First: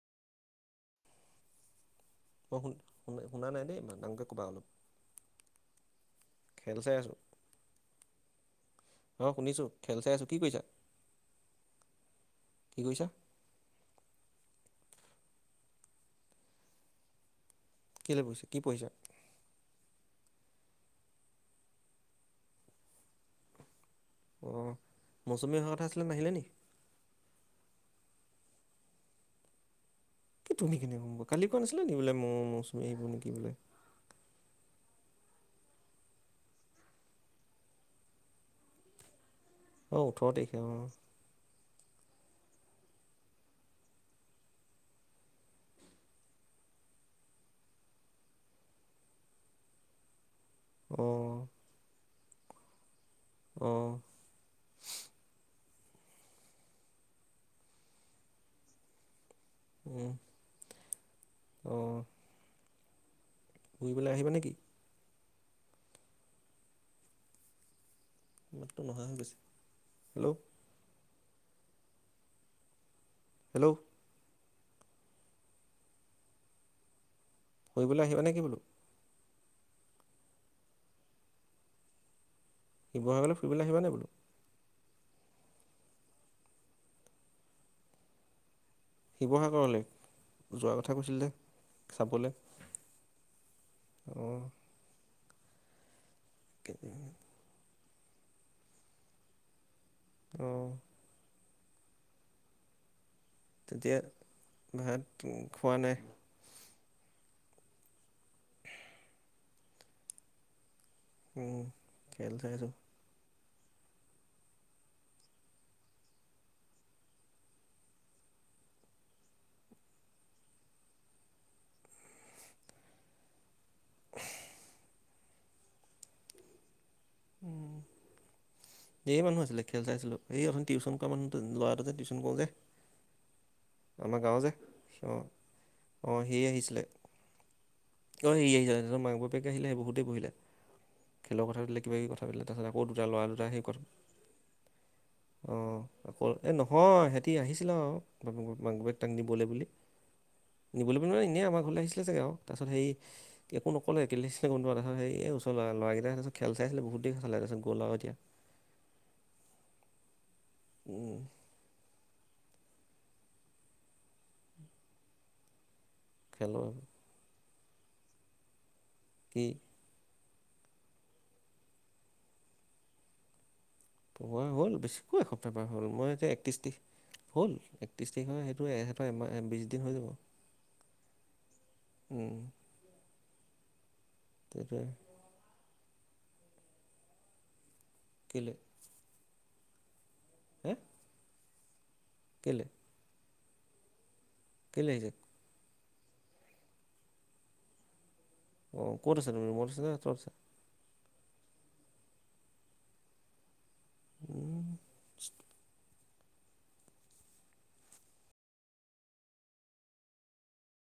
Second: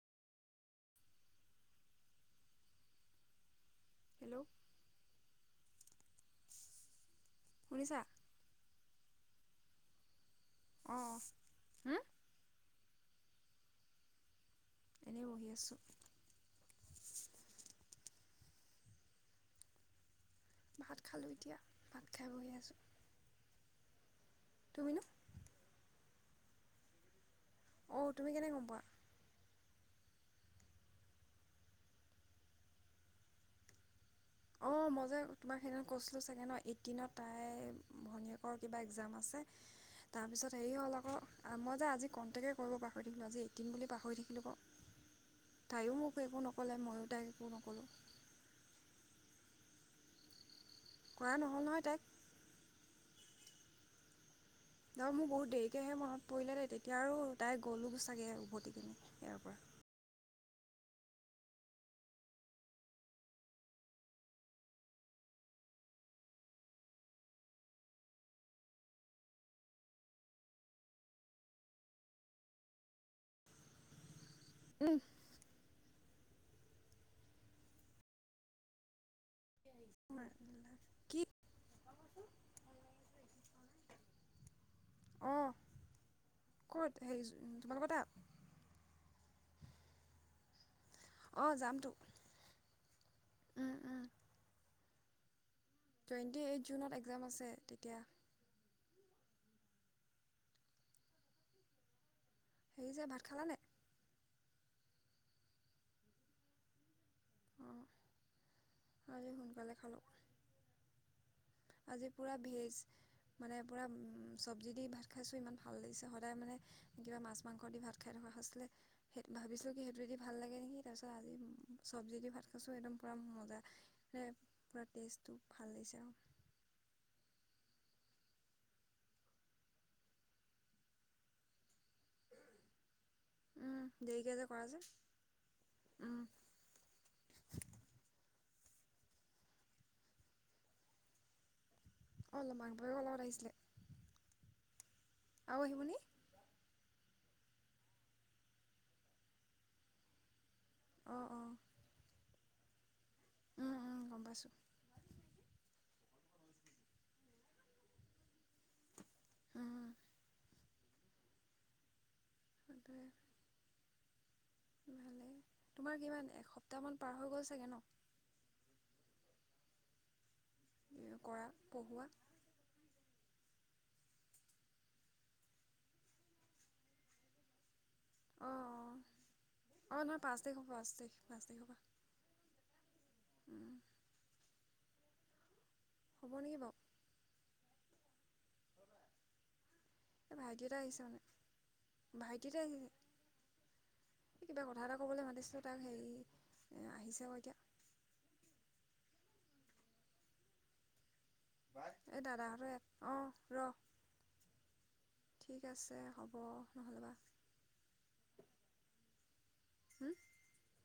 মই শুন-শুনা-শুনানাই দেই ইমান। ডাঙৰকে হেল্ল' ক'বা অলপ। খেল চাই আছো। শুনিছা। অ শুনিছো খেল চাই আছো কি কৈছা অঁ অঁ কি কৈছা এনেই বঢ়ি আছোঁ কেলে পঢ়িছা কি পঢ়িছা ভাত খালোঁ এতিয়া ভাত খাই বঢ়ি আছোঁ অ তুমিনো মৌচুমী অহা কথা আছিল মোৰ নাম নাহিলে নেকি অঁ তুমি কেনেকে গম পোৱা কি তুমি কেনে কালি কোৱা নাছিলাে বোলে মৌ মৌচুমী আহিব নেকি বোলে অ মই যে তোমাক সেইদিনা কৈছিলো চাগে ন এইটিনত তাই ভনীয়েকৰ কিবা একযাম আছে অ ওঠৰ তাৰপিছত তাৰিখে অ হেৰি হ'ল আকৌ মই যে আজি কনটেকে মই য়ো পাহৰি থাকিলোঁ আজি এটিন বুলি পাহৰি থাকিলোঁ বাৰু তাইয়ো মোক একো নক'লে ময়ো তাই একো নকলোঁ অ কোৱা নহ'ল নহয় তাইক অঁ অ মোৰ বহুত দেৰিকে আহে মনত পৰিলে দে তেতিয়া আৰু তাই গ'লো চাগৈ উভতি কিনে ইয়াৰ পৰা হে অ' এইবেলা আহিবা নেকি মহা হেন পাইছোঁ হেল্ল' হেল্ল'। উম। ফুৰিবলৈ আহিবা নেকি বোলো? কি? শিৱসাগৰলে ফুৰিবলে আহিবানে বোলো? অ', ক'ত হেই তোমালোকৰ তাত? শিৱসাগৰলে, যোৱা ক কথা কৈছিলে যে, অঁ যামতো চাবলে অ'। উম উম টুৱেণ্টি এইট জুনত একযাম আছে। তিয়া অ'। সেই যে ভাত খালানে তেতিয়া ভাত‌ উ, খোৱা নাই। অঁ আজি সোনকালে খালো। ‌উম, খেল চাই আছো। মানে পুৰা উম, চব্জি দি ভাত খাইছো, ইমান ভাল লাগিছে, সদায় মানে কিবা মাছ-মাংস দি ভাত খাই থকা হৈছিলে, সেট ভাবিছো কি সেইটো যদি ভাল লাগে নেকি তাৰপিছত আজি উম, চব্জি দি ভাত খাইছো, একদম পূৰা মজা এ পুৰা টেস্ট তোক ভাল লাগিছে অ'। উম। ধেৰ মানুহ আছিলে, খেল চাই আছিলোঁ। এই, অথনি টিউচন কৰা মানুহটো, ল'ৰাটো যে, টিউচন কৰোঁ যে। উম আমাৰ দেৰিকৈ গাওঁৰ যে, কৰা অ'। উম অ', সি আহিছিলে। অ, সি আহিছিলে তাৰপিছত মাক-বাপেক আহিলে, বহুত দেৰি বহিলে। খেলৰ কথা সুধিলে কিবাকিবি কথা অঁ পাতিলে। তাৰপিছত মাক আকৌ বাপেকৰ দুটা, লগত ল'ৰা দুটা আহিছিলে আহি কথ, আৰু অ', আহিবনি আকৌ, এ নহয় সেট তি আহিছিলা আৰু বাপেকৰ মাক-বাপেক তাক নিবলে বুলি! নিবলে বুলি মানে অঁ এনে অঁ আমাৰ ঘৰলে আহিছিলে চাগে আৰু তাৰপিছত সেই একো উম নক'লে উম গম কেলেই আহিছিলে পাইছোঁ [unintelligible] এই ওচ ল'ৰা, ল'ৰাকেইটাই পিছত খেল চাই আছিলে, বহুত দেৰি চালে। তাৰপিছত গ'ল আৰু এতিয়া। উম উম। [inaudible] ভালে তোমাৰ কিমান, খেলৰ এসপ্তাহ মান পাৰ হৈ গৈছ [unintelligible] ন? কি? এয়া কৰা, পঢ়োৱা? পঢ়োৱা হ'ল, বেছি ক'ত এসপ্তাহৰ পৰা হ'ল? মই আজি একত্ৰিশ তাৰিখ, হ'ল, এক ত্ৰিছ তাৰিখৰ অঁ সেইটো, অঁ এহঁতৰ এমাহ, এ, বিছ দিন হৈ অঁ যাব। নহয় পাঁচ তাৰিখৰ পৰা পাঁচ তাৰিখ পাঁচ তাৰিখৰ উম। পৰা সেইটোৱে। হ'ব নেকি বাৰু। কেলে? এ ভাইটি হে এটা আহিছে মানে। ভাইটি এটা কেলে অহিছে। এ কিবা কথা কেলে এটা আহিছে ক'বলে মাতিছিলো। তাক হেৰি, আহিছে আকৌ এতিয়া অ', ক'ত আছে নো ৰুমত আছেনে তলত আছে? এ দাদাহঁতৰে, অ', ৰ'। উম। ঠিক আছে। হ'ব নহ'লেবা, উম।